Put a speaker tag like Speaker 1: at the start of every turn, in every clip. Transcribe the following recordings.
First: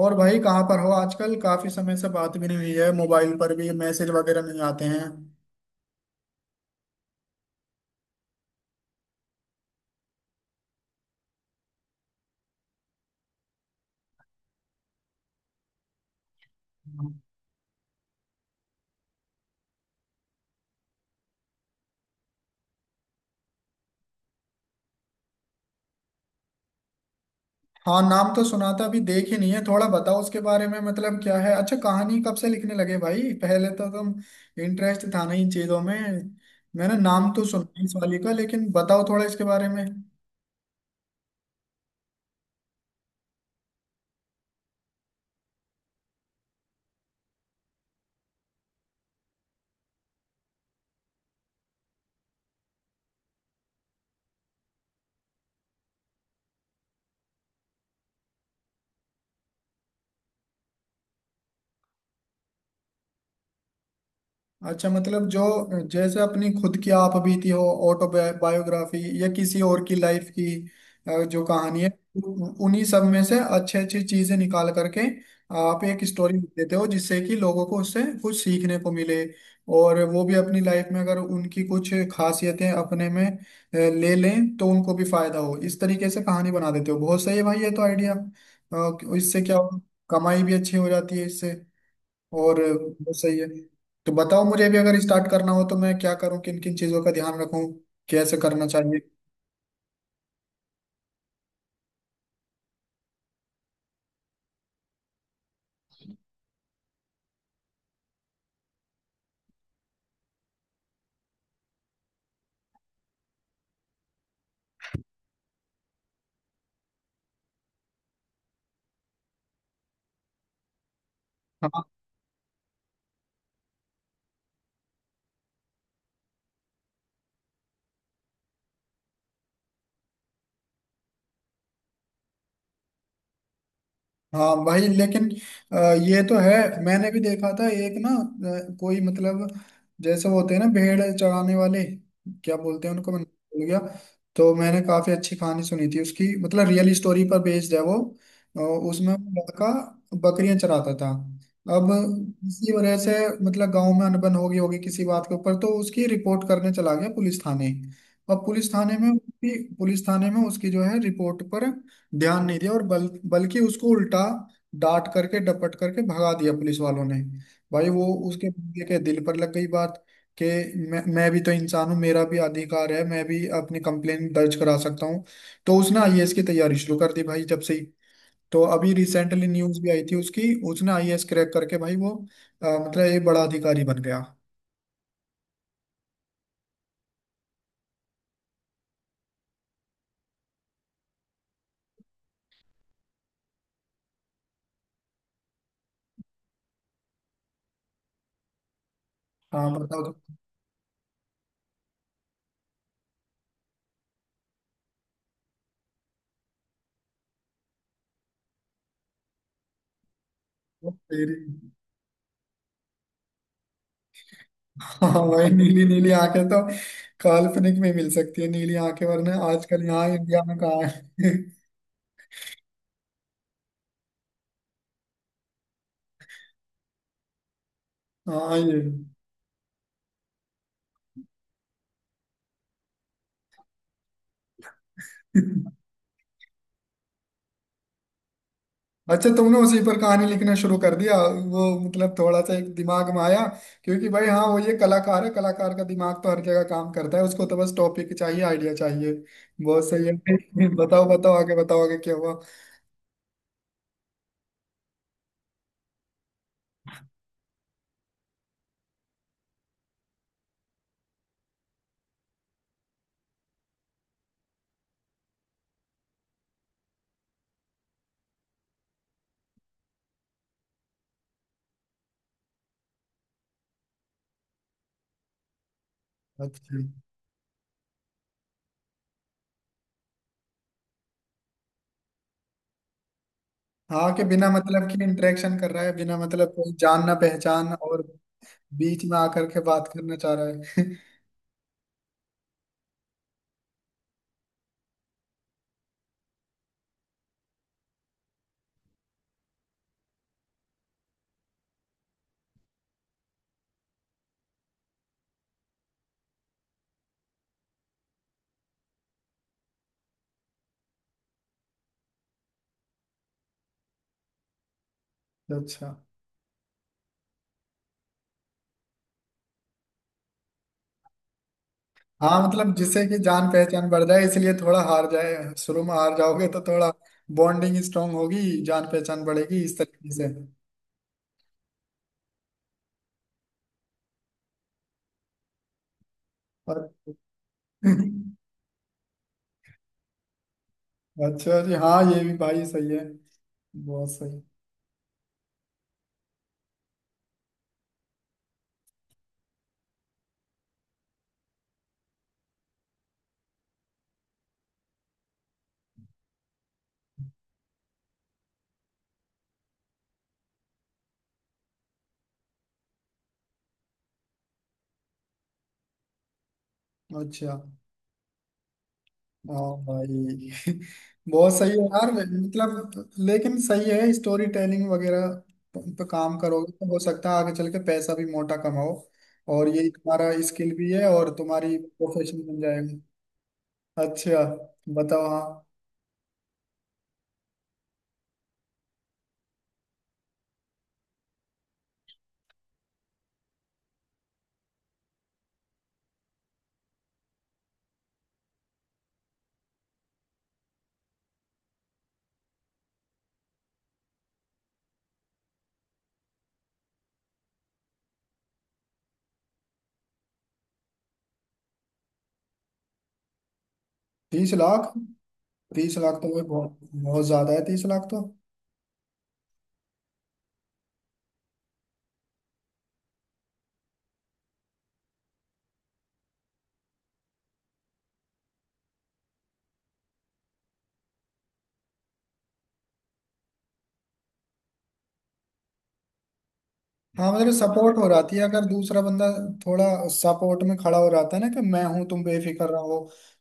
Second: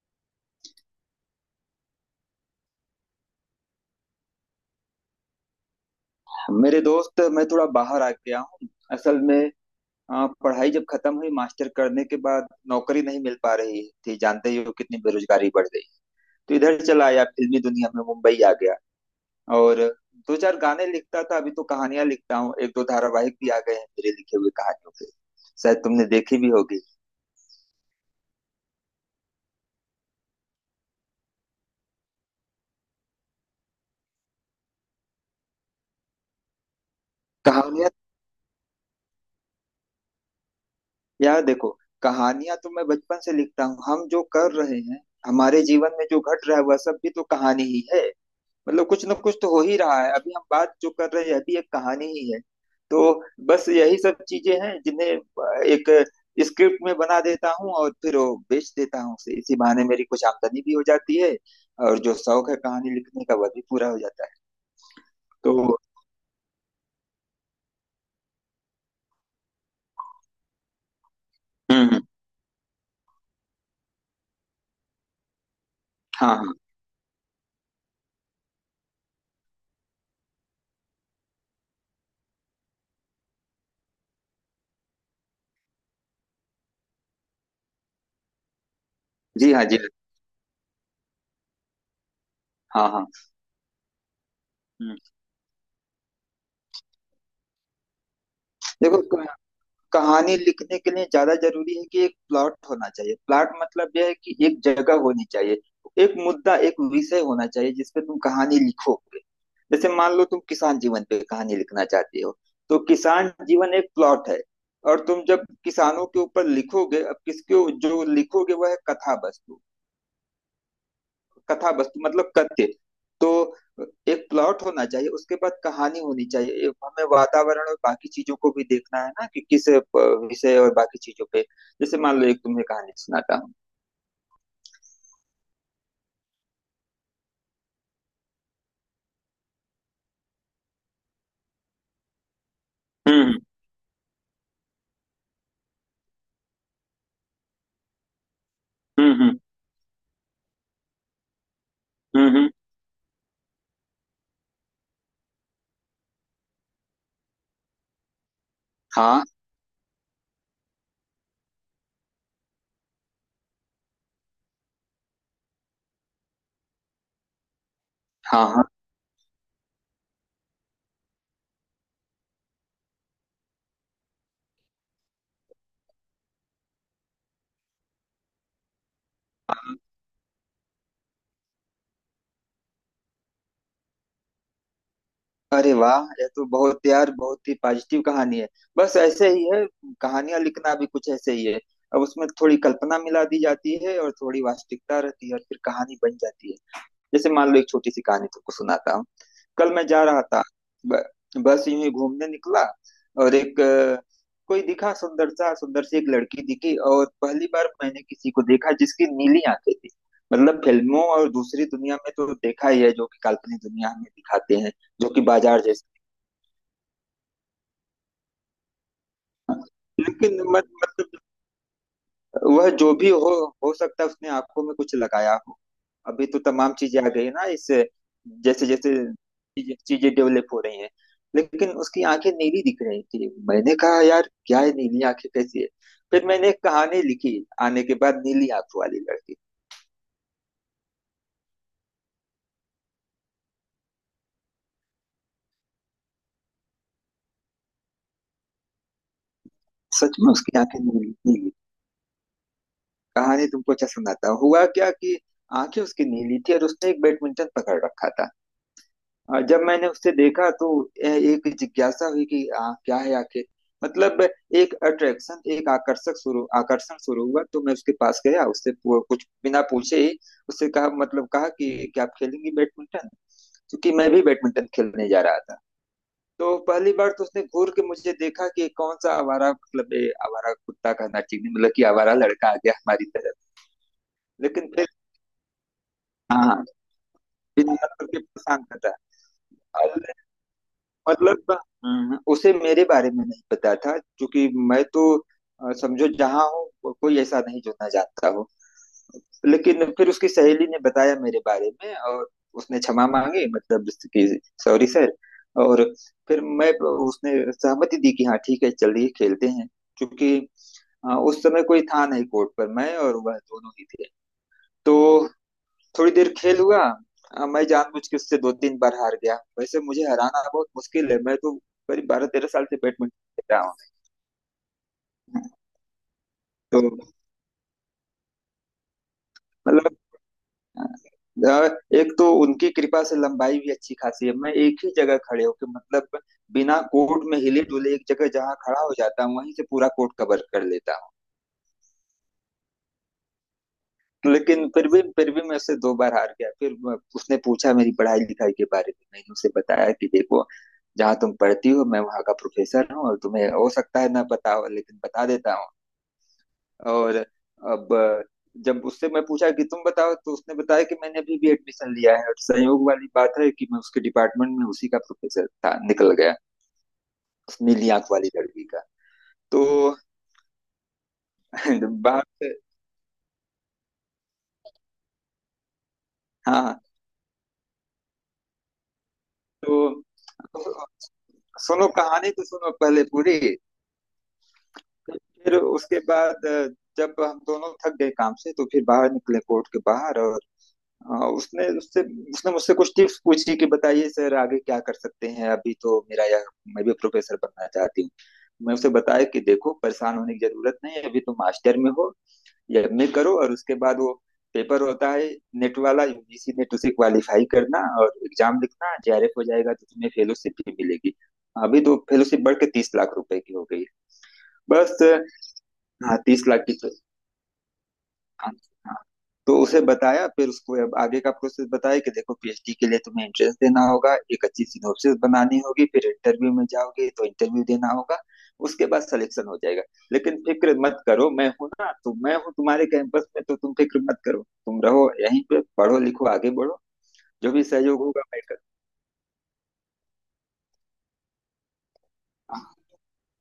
Speaker 1: और भाई, कहाँ पर हो? आजकल काफी समय से बात भी नहीं हुई है, मोबाइल पर भी मैसेज वगैरह नहीं आते हैं।
Speaker 2: मेरे दोस्त, मैं थोड़ा बाहर आ गया हूँ असल में। पढ़ाई जब खत्म हुई, मास्टर करने के बाद नौकरी नहीं मिल पा रही थी। जानते ही हो कितनी बेरोजगारी बढ़ गई। तो इधर चला आया, फिल्मी दुनिया में मुंबई आ गया। और दो चार गाने लिखता था, अभी तो कहानियां लिखता हूँ। एक दो धारावाहिक भी आ गए हैं मेरे लिखे हुए कहानियों के, शायद तुमने देखी भी होगी।
Speaker 1: हाँ, नाम तो सुना था, अभी देख ही नहीं है। थोड़ा बताओ उसके बारे में, मतलब क्या है? अच्छा, कहानी कब से लिखने लगे भाई? पहले तो तुम इंटरेस्ट था नहीं इन चीजों में। मैंने नाम तो सुना है
Speaker 2: कहानियां।
Speaker 1: इस वाली का, लेकिन बताओ थोड़ा इसके बारे में।
Speaker 2: यार देखो, कहानियां तो मैं बचपन से लिखता हूँ। हम जो कर रहे हैं, हमारे जीवन में जो घट रहा है वह सब भी तो कहानी ही है। मतलब कुछ ना कुछ तो हो ही रहा है, अभी हम बात जो कर रहे हैं अभी एक कहानी ही है। तो बस यही सब चीजें हैं जिन्हें एक स्क्रिप्ट में बना देता हूँ और फिर वो बेच देता हूँ उसे। इसी बहाने मेरी कुछ आमदनी भी हो जाती है, और जो शौक है कहानी लिखने का वह भी पूरा हो जाता है।
Speaker 1: अच्छा, मतलब जो
Speaker 2: तो।
Speaker 1: जैसे अपनी खुद की आप बीती हो, ऑटोबायोग्राफी या किसी और की लाइफ की, जो कहानी है।
Speaker 2: हम्म।
Speaker 1: उन्हीं सब में से अच्छी अच्छी चीजें निकाल करके आप एक
Speaker 2: हाँ
Speaker 1: स्टोरी लिख
Speaker 2: हाँ।
Speaker 1: देते हो, जिससे कि लोगों को उससे कुछ सीखने को मिले। और वो भी अपनी लाइफ में, अगर उनकी कुछ खासियतें अपने में ले लें, तो उनको भी फायदा हो। इस तरीके से कहानी बना देते हो, बहुत सही है भाई ये तो आइडिया। इससे
Speaker 2: जी
Speaker 1: क्या
Speaker 2: हाँ।
Speaker 1: होगा?
Speaker 2: जी
Speaker 1: कमाई भी अच्छी हो जाती है इससे। और
Speaker 2: हाँ। हाँ हाँ।
Speaker 1: वो सही है। तो बताओ, मुझे भी
Speaker 2: हम्म
Speaker 1: अगर स्टार्ट करना हो तो मैं क्या करूं, किन किन चीजों का ध्यान रखूं, कैसे करना
Speaker 2: देखो,
Speaker 1: चाहिए?
Speaker 2: कहानी लिखने के लिए ज्यादा जरूरी है कि एक प्लॉट होना चाहिए। प्लॉट मतलब यह है कि एक जगह होनी चाहिए, एक मुद्दा, एक विषय होना चाहिए जिस पे तुम कहानी लिखोगे। जैसे मान लो तुम किसान जीवन पे कहानी लिखना चाहते हो, तो किसान जीवन एक प्लॉट है। और तुम जब किसानों के ऊपर लिखोगे, अब किसके जो लिखोगे वह है कथा वस्तु। कथा
Speaker 1: हाँ।
Speaker 2: वस्तु मतलब कथ्य। तो एक प्लॉट होना चाहिए, उसके बाद कहानी होनी चाहिए। एक हमें वातावरण और बाकी चीजों को भी देखना है ना कि किस विषय और बाकी चीजों पे। जैसे मान लो, एक तुम्हें कहानी सुनाता हूँ।
Speaker 1: हाँ भाई, लेकिन अ, ये तो है। मैंने भी देखा था एक ना, कोई मतलब, जैसे वो होते हैं ना भेड़ चराने वाले, क्या बोलते हैं उनको, मैं
Speaker 2: हम्म
Speaker 1: भूल गया। तो मैंने काफी अच्छी कहानी सुनी थी उसकी, मतलब रियल स्टोरी पर बेस्ड है वो। उसमें
Speaker 2: हम्म
Speaker 1: वो
Speaker 2: हम्म
Speaker 1: लड़का बकरियां चराता था। अब
Speaker 2: हम्म। हम्म।
Speaker 1: इसी वजह से, मतलब गांव में अनबन हो गई होगी किसी बात के ऊपर, तो उसकी रिपोर्ट करने चला गया पुलिस थाने। अब पुलिस थाने में
Speaker 2: हाँ
Speaker 1: उसकी पुलिस थाने में उसकी जो है रिपोर्ट पर ध्यान नहीं दिया, और बल बल्कि उसको उल्टा डांट करके डपट करके भगा दिया पुलिस वालों ने। भाई वो
Speaker 2: हाँ
Speaker 1: उसके
Speaker 2: हाँ
Speaker 1: बंदे के दिल पर लग गई बात, कि मैं भी तो इंसान हूँ, मेरा भी अधिकार है, मैं भी अपनी कंप्लेंट दर्ज करा सकता हूँ। तो उसने आईएएस की तैयारी शुरू कर दी भाई जब से ही। तो अभी रिसेंटली
Speaker 2: हाँ।
Speaker 1: न्यूज़ भी आई थी उसकी, उसने आईएएस क्रैक करके भाई वो मतलब एक बड़ा अधिकारी बन गया।
Speaker 2: अरे वाह, यह तो बहुत यार, बहुत ही पॉजिटिव कहानी है। बस ऐसे ही है, कहानियां लिखना भी कुछ ऐसे ही है। अब उसमें थोड़ी कल्पना मिला दी जाती है और थोड़ी वास्तविकता रहती है और फिर कहानी बन जाती है। जैसे मान लो एक छोटी सी कहानी तुमको सुनाता हूँ।
Speaker 1: हाँ
Speaker 2: कल मैं
Speaker 1: बताओ
Speaker 2: जा
Speaker 1: तो।
Speaker 2: रहा था ब- बस यूं ही घूमने निकला। और एक कोई दिखा, सुंदर सा, सुंदर सी एक लड़की दिखी। और पहली बार मैंने किसी को देखा जिसकी नीली आंखें थी। मतलब फिल्मों और
Speaker 1: तेरी…
Speaker 2: दूसरी दुनिया में तो देखा ही है, जो कि काल्पनिक दुनिया हमें दिखाते हैं, जो
Speaker 1: हाँ
Speaker 2: कि
Speaker 1: वही,
Speaker 2: बाजार
Speaker 1: नीली
Speaker 2: जैसे।
Speaker 1: नीली आंखें तो काल्पनिक में मिल सकती है नीली आंखें, वरना आजकल यहाँ
Speaker 2: लेकिन
Speaker 1: इंडिया में कहाँ
Speaker 2: मतलब,
Speaker 1: है?
Speaker 2: वह जो भी हो सकता है उसने आंखों में कुछ लगाया हो। अभी तो तमाम चीजें आ गई है ना इस।
Speaker 1: हाँ
Speaker 2: जैसे
Speaker 1: ये।
Speaker 2: जैसे चीजें चीजें डेवलप हो रही हैं। लेकिन उसकी आंखें नीली दिख रही थी, मैंने कहा यार क्या है, नीली आंखें कैसी है। फिर मैंने एक कहानी लिखी आने के बाद, नीली आंखों वाली
Speaker 1: अच्छा,
Speaker 2: लड़की।
Speaker 1: तुमने उसी पर कहानी लिखना शुरू कर दिया, वो मतलब थोड़ा सा एक दिमाग में आया। क्योंकि भाई हाँ वो ये कलाकार है, कलाकार का दिमाग तो हर जगह काम करता है, उसको तो बस टॉपिक चाहिए, आइडिया चाहिए। बहुत सही
Speaker 2: सच में उसकी
Speaker 1: है।
Speaker 2: आंखें
Speaker 1: बताओ,
Speaker 2: नीली
Speaker 1: बताओ
Speaker 2: नीली।
Speaker 1: आगे, बताओ आगे क्या हुआ?
Speaker 2: कहानी तुमको अच्छा सुनाता हुआ क्या कि आंखें उसकी नीली थी और उसने एक बैडमिंटन पकड़ रखा था। जब मैंने उसे देखा तो यह एक जिज्ञासा हुई कि क्या है आखिर। मतलब एक अट्रैक्शन, एक आकर्षक शुरू आकर्षण शुरू हुआ। तो मैं उसके पास गया, उससे कुछ बिना पूछे ही उससे कहा, मतलब कहा कि क्या आप खेलेंगी बैडमिंटन। क्योंकि मैं भी बैडमिंटन खेलने जा रहा था। तो
Speaker 1: अच्छा।
Speaker 2: पहली बार तो उसने घूर के मुझे देखा कि कौन सा आवारा, मतलब ये आवारा कुत्ता का नाचिनी, मतलब कि आवारा लड़का आ गया हमारी तरफ।
Speaker 1: हाँ, कि बिना
Speaker 2: लेकिन फिर,
Speaker 1: मतलब की इंटरेक्शन कर रहा है, बिना मतलब
Speaker 2: हाँ,
Speaker 1: कोई जान ना पहचान,
Speaker 2: बिना
Speaker 1: और
Speaker 2: मतलब के पसंद करता
Speaker 1: बीच में आकर के बात
Speaker 2: है।
Speaker 1: करना चाह रहा है।
Speaker 2: मतलब, उसे मेरे बारे में नहीं पता था, क्योंकि मैं तो समझो जहाँ हूँ, कोई ऐसा नहीं जो ना जानता हो। लेकिन फिर उसकी सहेली ने बताया मेरे बारे में, और उसने क्षमा मांगी, मतलब कि सॉरी सर। और फिर मैं, उसने सहमति दी कि हाँ ठीक है, चलिए खेलते हैं। क्योंकि उस समय कोई था नहीं कोर्ट पर, मैं और वह दोनों ही थे। तो
Speaker 1: अच्छा।
Speaker 2: थोड़ी देर खेल हुआ। मैं जानबूझ के उससे दो तीन बार हार गया, वैसे मुझे हराना बहुत मुश्किल है। मैं तो करीब बारह
Speaker 1: हाँ
Speaker 2: तेरह साल
Speaker 1: मतलब
Speaker 2: से
Speaker 1: जिससे कि
Speaker 2: बैडमिंटन
Speaker 1: जान
Speaker 2: खेल रहा हूँ।
Speaker 1: पहचान बढ़ जाए, इसलिए थोड़ा हार जाए, शुरू में हार जाओगे तो
Speaker 2: तो
Speaker 1: थोड़ा बॉन्डिंग स्ट्रांग होगी, जान पहचान बढ़ेगी, इस
Speaker 2: मतलब,
Speaker 1: तरीके से।
Speaker 2: अ, एक तो उनकी कृपा से लंबाई भी अच्छी खासी है। मैं एक ही जगह खड़े होकर, मतलब
Speaker 1: और
Speaker 2: बिना कोर्ट में हिले डुले, एक जगह जहाँ खड़ा हो जाता हूँ वहीं से पूरा कोर्ट कवर कर लेता।
Speaker 1: अच्छा जी, हाँ ये भी भाई सही है, बहुत सही।
Speaker 2: लेकिन फिर भी मैं उससे दो बार हार गया। फिर उसने पूछा मेरी पढ़ाई लिखाई के बारे में। मैंने उसे बताया कि देखो जहाँ तुम पढ़ती हो मैं वहाँ का प्रोफेसर हूँ, और तुम्हें हो सकता है ना पता हो लेकिन बता देता हूँ। और अब जब उससे मैं पूछा कि तुम बताओ, तो उसने बताया कि मैंने अभी भी एडमिशन लिया है, और संयोग वाली बात है कि मैं उसके डिपार्टमेंट में उसी का प्रोफेसर था। निकल गया
Speaker 1: अच्छा।
Speaker 2: उस नीली आंख वाली लड़की का।
Speaker 1: हाँ
Speaker 2: तो
Speaker 1: भाई। बहुत सही है यार,
Speaker 2: बात।
Speaker 1: मतलब लेकिन सही है। स्टोरी टेलिंग वगैरह पे काम करोगे
Speaker 2: हाँ।
Speaker 1: तो हो सकता है आगे चल के पैसा भी मोटा कमाओ। और ये
Speaker 2: तो
Speaker 1: तुम्हारा स्किल
Speaker 2: तो,
Speaker 1: भी है, और तुम्हारी
Speaker 2: सुनो कहानी
Speaker 1: प्रोफेशन
Speaker 2: तो
Speaker 1: बन
Speaker 2: सुनो
Speaker 1: जाएगा।
Speaker 2: पहले पूरी।
Speaker 1: अच्छा, बताओ
Speaker 2: फिर
Speaker 1: हाँ।
Speaker 2: उसके बाद जब हम दोनों थक गए काम से, तो फिर बाहर निकले कोर्ट के बाहर। और अ, उसने उससे उसने मुझसे कुछ टिप्स पूछी कि बताइए सर आगे क्या कर सकते हैं, अभी तो मेरा यह, मैं भी प्रोफेसर बनना चाहती हूँ। मैं उसे बताया कि देखो परेशान होने की जरूरत नहीं है, अभी तुम मास्टर में हो, या एमए करो और उसके बाद वो पेपर होता है नेट वाला, यूजीसी नेट, उसे क्वालिफाई करना और एग्जाम लिखना, जेआरएफ हो जाएगा तो तुम्हें फेलोशिप भी मिलेगी। अभी तो फेलोशिप बढ़ के 30 लाख रुपए की हो गई।
Speaker 1: 30 लाख?
Speaker 2: बस।
Speaker 1: 30 लाख
Speaker 2: हाँ
Speaker 1: तो भाई
Speaker 2: 30 लाख की
Speaker 1: बहुत
Speaker 2: तो।
Speaker 1: बहुत ज्यादा है, 30 लाख तो।
Speaker 2: हाँ। हाँ। तो उसे बताया, फिर उसको अब आगे का प्रोसेस बताया कि देखो पीएचडी के लिए तुम्हें एंट्रेंस देना होगा, एक अच्छी सिनोप्सिस बनानी होगी, फिर इंटरव्यू में जाओगे तो इंटरव्यू देना होगा। उसके बाद सिलेक्शन हो जाएगा। लेकिन फिक्र मत करो, मैं हूं ना, तो मैं हूँ तुम्हारे कैंपस में, तो तुम फिक्र मत करो, तुम रहो यहीं पे पढ़ो लिखो आगे बढ़ो।
Speaker 1: हाँ मतलब
Speaker 2: जो भी
Speaker 1: सपोर्ट
Speaker 2: सहयोग
Speaker 1: हो
Speaker 2: होगा
Speaker 1: जाती
Speaker 2: मैं
Speaker 1: है,
Speaker 2: कर।
Speaker 1: अगर दूसरा बंदा थोड़ा सपोर्ट में खड़ा हो जाता है ना कि मैं हूं, तुम बेफिक्र रहो,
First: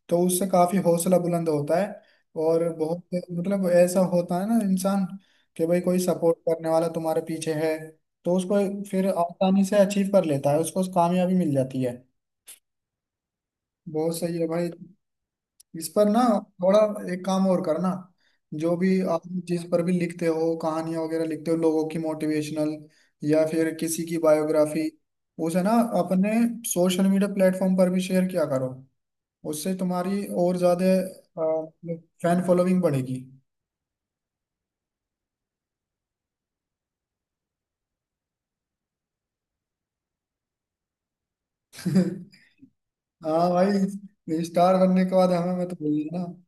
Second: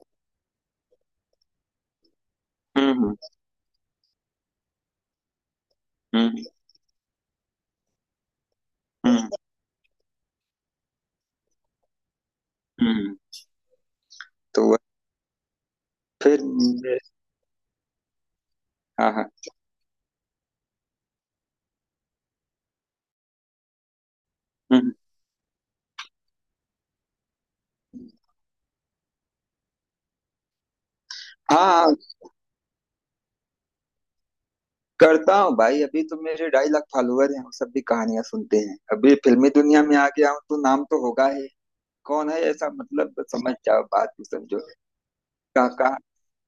Speaker 1: तो उससे काफी हौसला बुलंद होता है। और बहुत
Speaker 2: हम्म
Speaker 1: मतलब ऐसा होता है ना इंसान, कि भाई कोई
Speaker 2: हम्म
Speaker 1: सपोर्ट
Speaker 2: हम्म
Speaker 1: करने वाला तुम्हारे पीछे है, तो उसको फिर
Speaker 2: हम्म।
Speaker 1: आसानी से अचीव कर लेता है, उसको कामयाबी मिल जाती है।
Speaker 2: हम्म।
Speaker 1: बहुत सही है
Speaker 2: तो
Speaker 1: भाई। इस पर ना
Speaker 2: फिर
Speaker 1: थोड़ा एक काम और करना। जो भी
Speaker 2: हाँ
Speaker 1: आप
Speaker 2: हाँ।
Speaker 1: जिस पर भी लिखते हो, कहानियां वगैरह लिखते हो लोगों की मोटिवेशनल, या फिर किसी की बायोग्राफी,
Speaker 2: हम्म।
Speaker 1: उसे ना अपने सोशल मीडिया प्लेटफॉर्म पर भी शेयर किया करो। उससे तुम्हारी और ज्यादा
Speaker 2: हाँ।
Speaker 1: फैन फॉलोइंग बढ़ेगी।
Speaker 2: करता हूँ भाई, अभी तो मेरे 2.5 लाख फॉलोअर हैं, वो सब भी कहानियां सुनते हैं। अभी फिल्मी दुनिया में आ गया हूँ तो नाम तो होगा ही। कौन है ऐसा, मतलब
Speaker 1: हाँ
Speaker 2: समझ जाओ, बात को
Speaker 1: भाई,
Speaker 2: समझो।
Speaker 1: स्टार बनने के बाद हमें
Speaker 2: का,
Speaker 1: मत
Speaker 2: का,
Speaker 1: भूल जाना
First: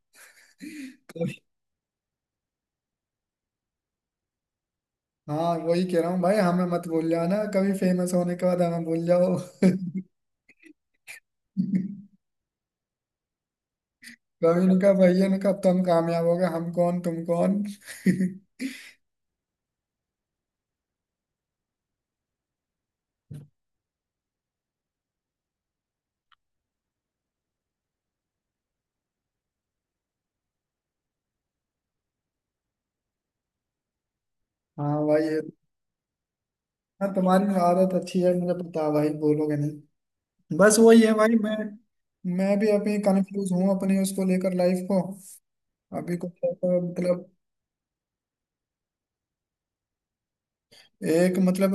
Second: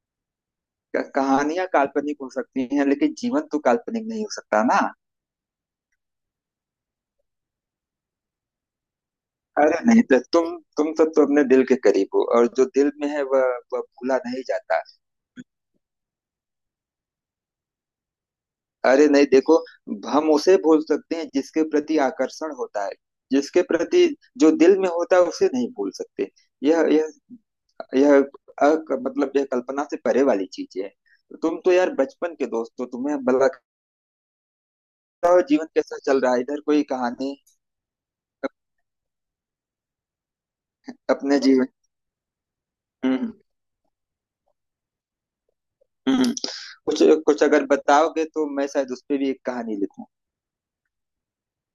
Speaker 1: कभी-
Speaker 2: कहानियां काल्पनिक हो सकती हैं, लेकिन जीवन तो काल्पनिक नहीं हो सकता ना।
Speaker 1: हाँ वही कह रहा हूँ भाई, हमें मत भूल जाना कभी, फेमस होने के बाद हमें भूल जाओ।
Speaker 2: अरे नहीं तो, तुम सब तो अपने दिल के करीब हो, और जो दिल में है वह भूला नहीं
Speaker 1: तो
Speaker 2: जाता।
Speaker 1: इनका भाई इनका, तुम कामयाब हो गए, हम कौन तुम कौन।
Speaker 2: अरे नहीं देखो, हम उसे भूल सकते हैं जिसके प्रति आकर्षण होता है, जिसके प्रति जो दिल में होता है उसे नहीं भूल सकते। यह यह यह मतलब यह कल्पना से परे वाली चीज है। तुम तो यार बचपन के दोस्त हो, तुम्हें भला लगता
Speaker 1: हाँ भाई ये।
Speaker 2: हो जीवन कैसा चल रहा है इधर, कोई
Speaker 1: हाँ
Speaker 2: कहानी।
Speaker 1: तुम्हारी आदत अच्छी है,
Speaker 2: अप,
Speaker 1: मुझे पता है भाई, बोलोगे नहीं। बस वही है भाई,
Speaker 2: अपने
Speaker 1: मैं
Speaker 2: जीवन।
Speaker 1: मैं भी अभी
Speaker 2: हम्म
Speaker 1: कंफ्यूज हूँ अपनी, उसको लेकर लाइफ को। अभी कुछ
Speaker 2: हम्म।
Speaker 1: ऐसा
Speaker 2: कुछ
Speaker 1: मतलब,
Speaker 2: कुछ अगर बताओगे तो मैं शायद उस पे भी एक कहानी लिखूं।
Speaker 1: एक मतलब,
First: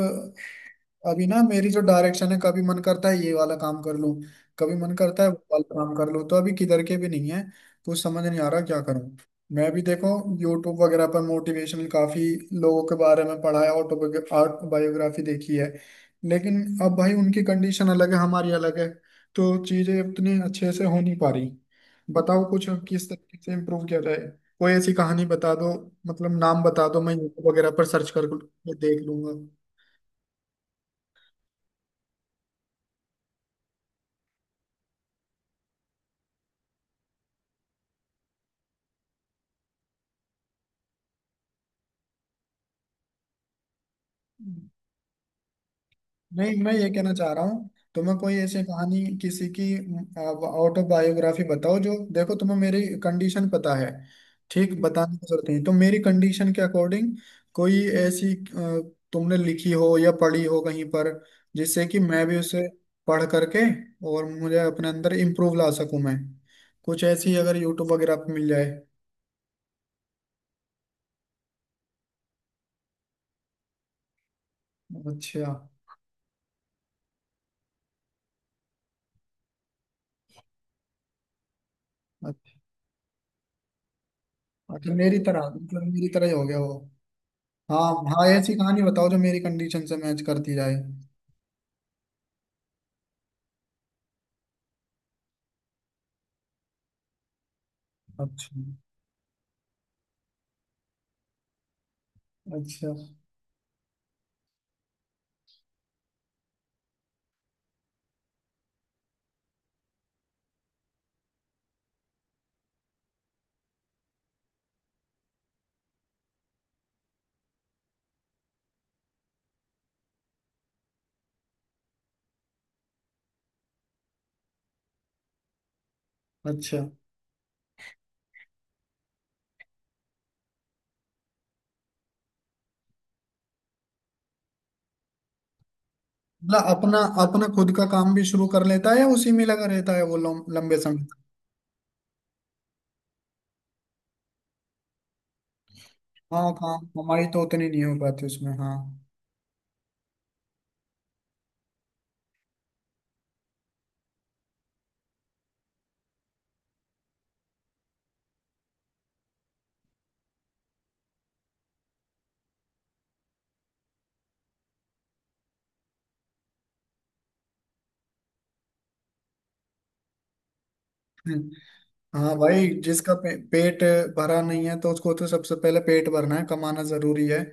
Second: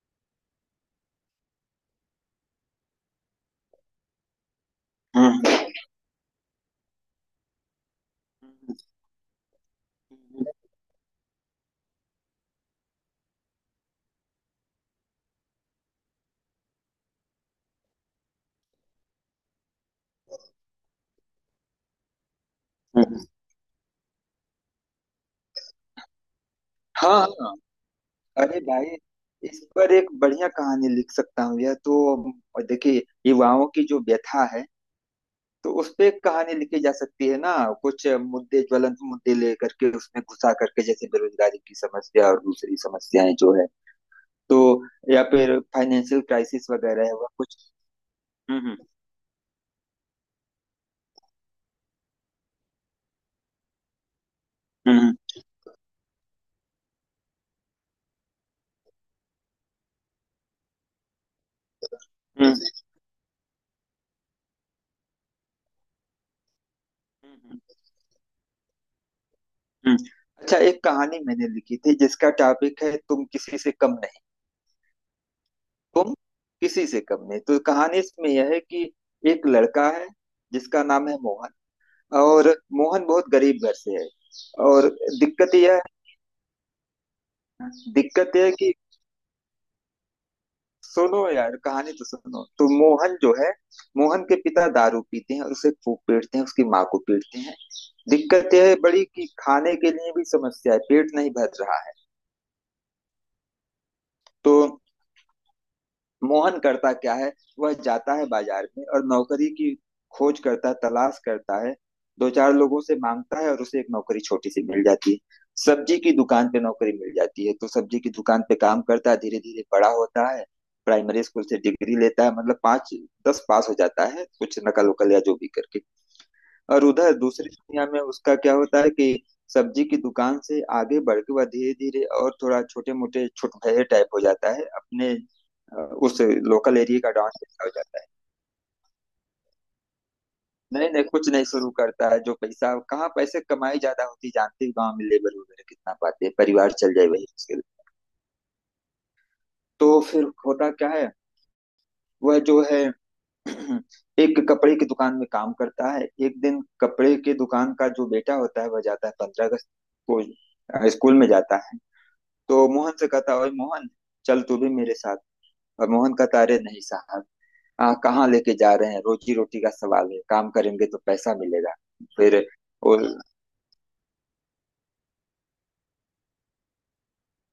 Speaker 1: अभी ना मेरी जो डायरेक्शन है, कभी मन करता है ये वाला काम कर लूं, कभी मन करता है वो
Speaker 2: हम्म।
Speaker 1: वाला काम कर लूं, तो अभी किधर के भी नहीं है, कुछ समझ नहीं आ रहा
Speaker 2: हम्म।
Speaker 1: क्या करूं। मैं भी देखो, यूट्यूब वगैरह पर मोटिवेशनल काफी लोगों के बारे में पढ़ा है, ऑटो बायोग्राफी देखी है, लेकिन अब भाई उनकी कंडीशन अलग है, हमारी अलग है, तो चीजें उतनी अच्छे से हो नहीं पा रही। बताओ कुछ, किस
Speaker 2: हम्म,
Speaker 1: तरीके से इम्प्रूव किया जाए, कोई ऐसी कहानी बता दो, मतलब नाम बता दो, मैं
Speaker 2: हाँ
Speaker 1: यूट्यूब
Speaker 2: हाँ।
Speaker 1: वगैरह पर सर्च कर
Speaker 2: अरे भाई,
Speaker 1: देख लूंगा।
Speaker 2: इस पर एक बढ़िया कहानी लिख सकता हूँ, यह तो देखिए, युवाओं की जो व्यथा है तो उस पे कहानी लिखी जा सकती है ना। कुछ मुद्दे, ज्वलंत मुद्दे लेकर के उसमें घुसा करके, जैसे बेरोजगारी की समस्या और दूसरी समस्याएं जो है, तो या फिर फाइनेंशियल
Speaker 1: नहीं,
Speaker 2: क्राइसिस
Speaker 1: मैं ये
Speaker 2: वगैरह
Speaker 1: कहना
Speaker 2: है वह
Speaker 1: चाह रहा
Speaker 2: कुछ।
Speaker 1: हूँ, तुम्हें कोई ऐसी
Speaker 2: हम्म
Speaker 1: कहानी किसी की ऑटोबायोग्राफी बताओ जो, देखो तुम्हें मेरी कंडीशन पता है, ठीक
Speaker 2: हम्म
Speaker 1: बताने
Speaker 2: हम्म
Speaker 1: की जरूरत नहीं, तो मेरी कंडीशन के अकॉर्डिंग कोई ऐसी तुमने लिखी हो या पढ़ी हो कहीं पर, जिससे कि मैं भी
Speaker 2: हम्म
Speaker 1: उसे पढ़ करके, और मुझे अपने अंदर इम्प्रूव ला सकूं मैं, कुछ ऐसी
Speaker 2: हम्म।
Speaker 1: अगर
Speaker 2: हम्म।
Speaker 1: यूट्यूब वगैरह पे मिल जाए।
Speaker 2: हम्म। अच्छा, एक कहानी मैंने लिखी थी जिसका टॉपिक है तुम किसी से कम नहीं।
Speaker 1: अच्छा।
Speaker 2: तुम किसी से कम नहीं, तो कहानी इसमें यह है कि एक लड़का है जिसका नाम है मोहन। और
Speaker 1: अच्छा।
Speaker 2: मोहन बहुत गरीब घर से है, और
Speaker 1: अच्छा, मेरी तरह
Speaker 2: दिक्कत यह
Speaker 1: मतलब, मेरी तरह ही हो गया वो। हाँ।
Speaker 2: है,
Speaker 1: हाँ,
Speaker 2: दिक्कत यह है
Speaker 1: ऐसी
Speaker 2: कि,
Speaker 1: कहानी बताओ जो मेरी कंडीशन से मैच करती जाए।
Speaker 2: सुनो यार कहानी तो सुनो, तो मोहन जो है, मोहन के पिता दारू पीते हैं और उसे खूब पीटते हैं, उसकी माँ को पीटते हैं। दिक्कत
Speaker 1: अच्छा।
Speaker 2: यह है बड़ी कि खाने के लिए भी समस्या है, पेट नहीं भर रहा है।
Speaker 1: अच्छा।
Speaker 2: तो मोहन करता क्या है, वह जाता है बाजार में और नौकरी की खोज करता है, तलाश करता है। दो चार लोगों से मांगता है और उसे एक नौकरी छोटी सी मिल जाती है, सब्जी की दुकान पे नौकरी मिल जाती है। तो सब्जी की दुकान पे काम करता है, धीरे धीरे बड़ा होता है, प्राइमरी स्कूल से डिग्री लेता है, मतलब पाँच दस पास हो जाता है कुछ नकल उकल या जो भी करके।
Speaker 1: अच्छा,
Speaker 2: और उधर दूसरी दुनिया में उसका क्या होता है कि सब्जी की दुकान से आगे बढ़ के वह धीरे धीरे और थोड़ा छोटे मोटे भये टाइप हो जाता है अपने, उस
Speaker 1: मतलब
Speaker 2: लोकल
Speaker 1: अपना,
Speaker 2: एरिया का डॉन
Speaker 1: अपना
Speaker 2: जैसा हो
Speaker 1: खुद का
Speaker 2: जाता है।
Speaker 1: काम भी शुरू कर लेता है, या उसी में लगा रहता है वो लंबे
Speaker 2: नहीं
Speaker 1: समय
Speaker 2: नहीं,
Speaker 1: तक?
Speaker 2: कुछ नहीं शुरू करता है, जो पैसा कहाँ, पैसे कमाई ज्यादा होती जानते ही, गाँव में लेबर वगैरह कितना पाते हैं,
Speaker 1: हाँ,
Speaker 2: परिवार
Speaker 1: काम
Speaker 2: चल जाए वही
Speaker 1: कमाई तो
Speaker 2: मुश्किल।
Speaker 1: उतनी नहीं हो पाती उसमें, हाँ।
Speaker 2: तो फिर होता क्या है, वह जो है एक कपड़े की दुकान में काम करता है। एक दिन कपड़े के दुकान का जो बेटा होता है वह जाता है 15 अगस्त को स्कूल में जाता है। तो मोहन से कहता, ओए मोहन चल तू भी मेरे साथ। और मोहन कहता, अरे नहीं साहब, कहाँ लेके जा रहे हैं, रोजी रोटी का सवाल है, काम करेंगे तो पैसा
Speaker 1: हम्म।
Speaker 2: मिलेगा।
Speaker 1: हाँ
Speaker 2: फिर
Speaker 1: भाई,
Speaker 2: वो।
Speaker 1: जिसका पेट भरा नहीं है तो उसको तो सबसे पहले पेट भरना है, कमाना जरूरी है,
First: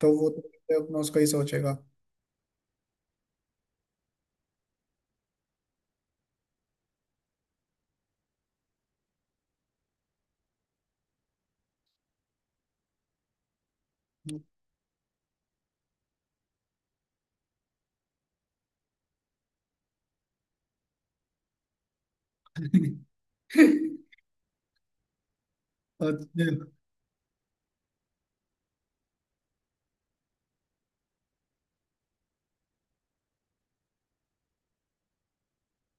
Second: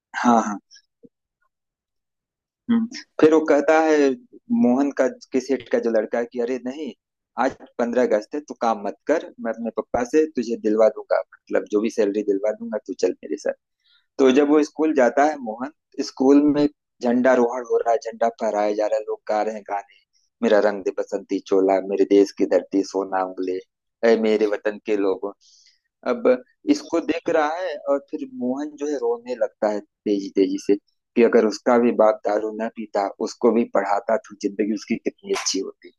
Speaker 1: तो वो
Speaker 2: हाँ हाँ।
Speaker 1: तो अपना उसका ही सोचेगा।
Speaker 2: हम्म। फिर वो कहता है, मोहन का, के सेठ का जो लड़का है, कि अरे नहीं आज 15 अगस्त है, तू काम मत कर, मैं अपने पापा से तुझे दिलवा दूंगा, मतलब जो भी सैलरी दिलवा दूंगा, तू चल मेरे साथ। तो जब वो स्कूल जाता है मोहन, स्कूल में झंडारोहण हो रहा है, झंडा फहराया जा रहा है, लोग गा रहे हैं गाने, मेरा रंग दे बसंती चोला, मेरे देश की धरती सोना उंगले, ऐ मेरे वतन के लोगों। अब
Speaker 1: अच्छा।
Speaker 2: इसको देख रहा है और फिर मोहन जो है रोने लगता है तेजी तेजी से कि अगर उसका भी बाप दारू न पीता, उसको भी पढ़ाता, तो जिंदगी उसकी कितनी अच्छी होती।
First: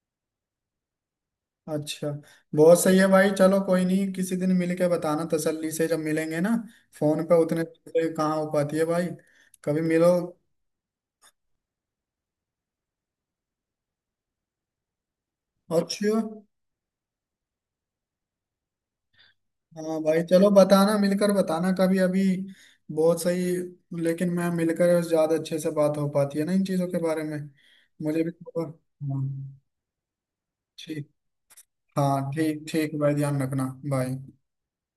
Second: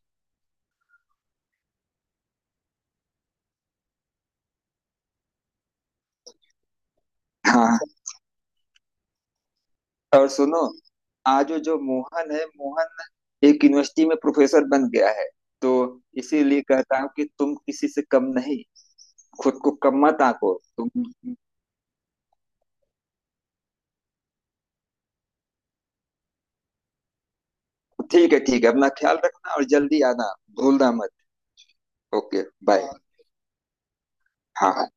Speaker 1: अच्छा। बहुत सही है भाई, चलो कोई नहीं, किसी दिन मिल के बताना तसल्ली से, जब मिलेंगे ना। फोन पे उतने
Speaker 2: हाँ।
Speaker 1: से कहाँ हो पाती है भाई, कभी मिलो।
Speaker 2: और सुनो, आज जो मोहन है, मोहन एक यूनिवर्सिटी में प्रोफेसर बन गया है। तो
Speaker 1: अच्छा।
Speaker 2: इसीलिए कहता हूँ कि तुम किसी से कम नहीं, खुद को
Speaker 1: हाँ
Speaker 2: कम
Speaker 1: भाई,
Speaker 2: मत
Speaker 1: चलो
Speaker 2: आंको तुम।
Speaker 1: बताना, मिलकर बताना कभी, अभी बहुत सही। लेकिन मैं मिलकर ज्यादा अच्छे से बात हो पाती है ना इन चीजों के बारे में, मुझे भी
Speaker 2: ठीक है ठीक
Speaker 1: थोड़ा।
Speaker 2: है, अपना ख्याल
Speaker 1: हाँ
Speaker 2: रखना और जल्दी आना, भूलना
Speaker 1: ठीक।
Speaker 2: मत।
Speaker 1: हाँ
Speaker 2: ओके,
Speaker 1: ठीक,
Speaker 2: बाय।
Speaker 1: ठीक भाई, ध्यान रखना। बाय।
Speaker 2: हाँ हाँ।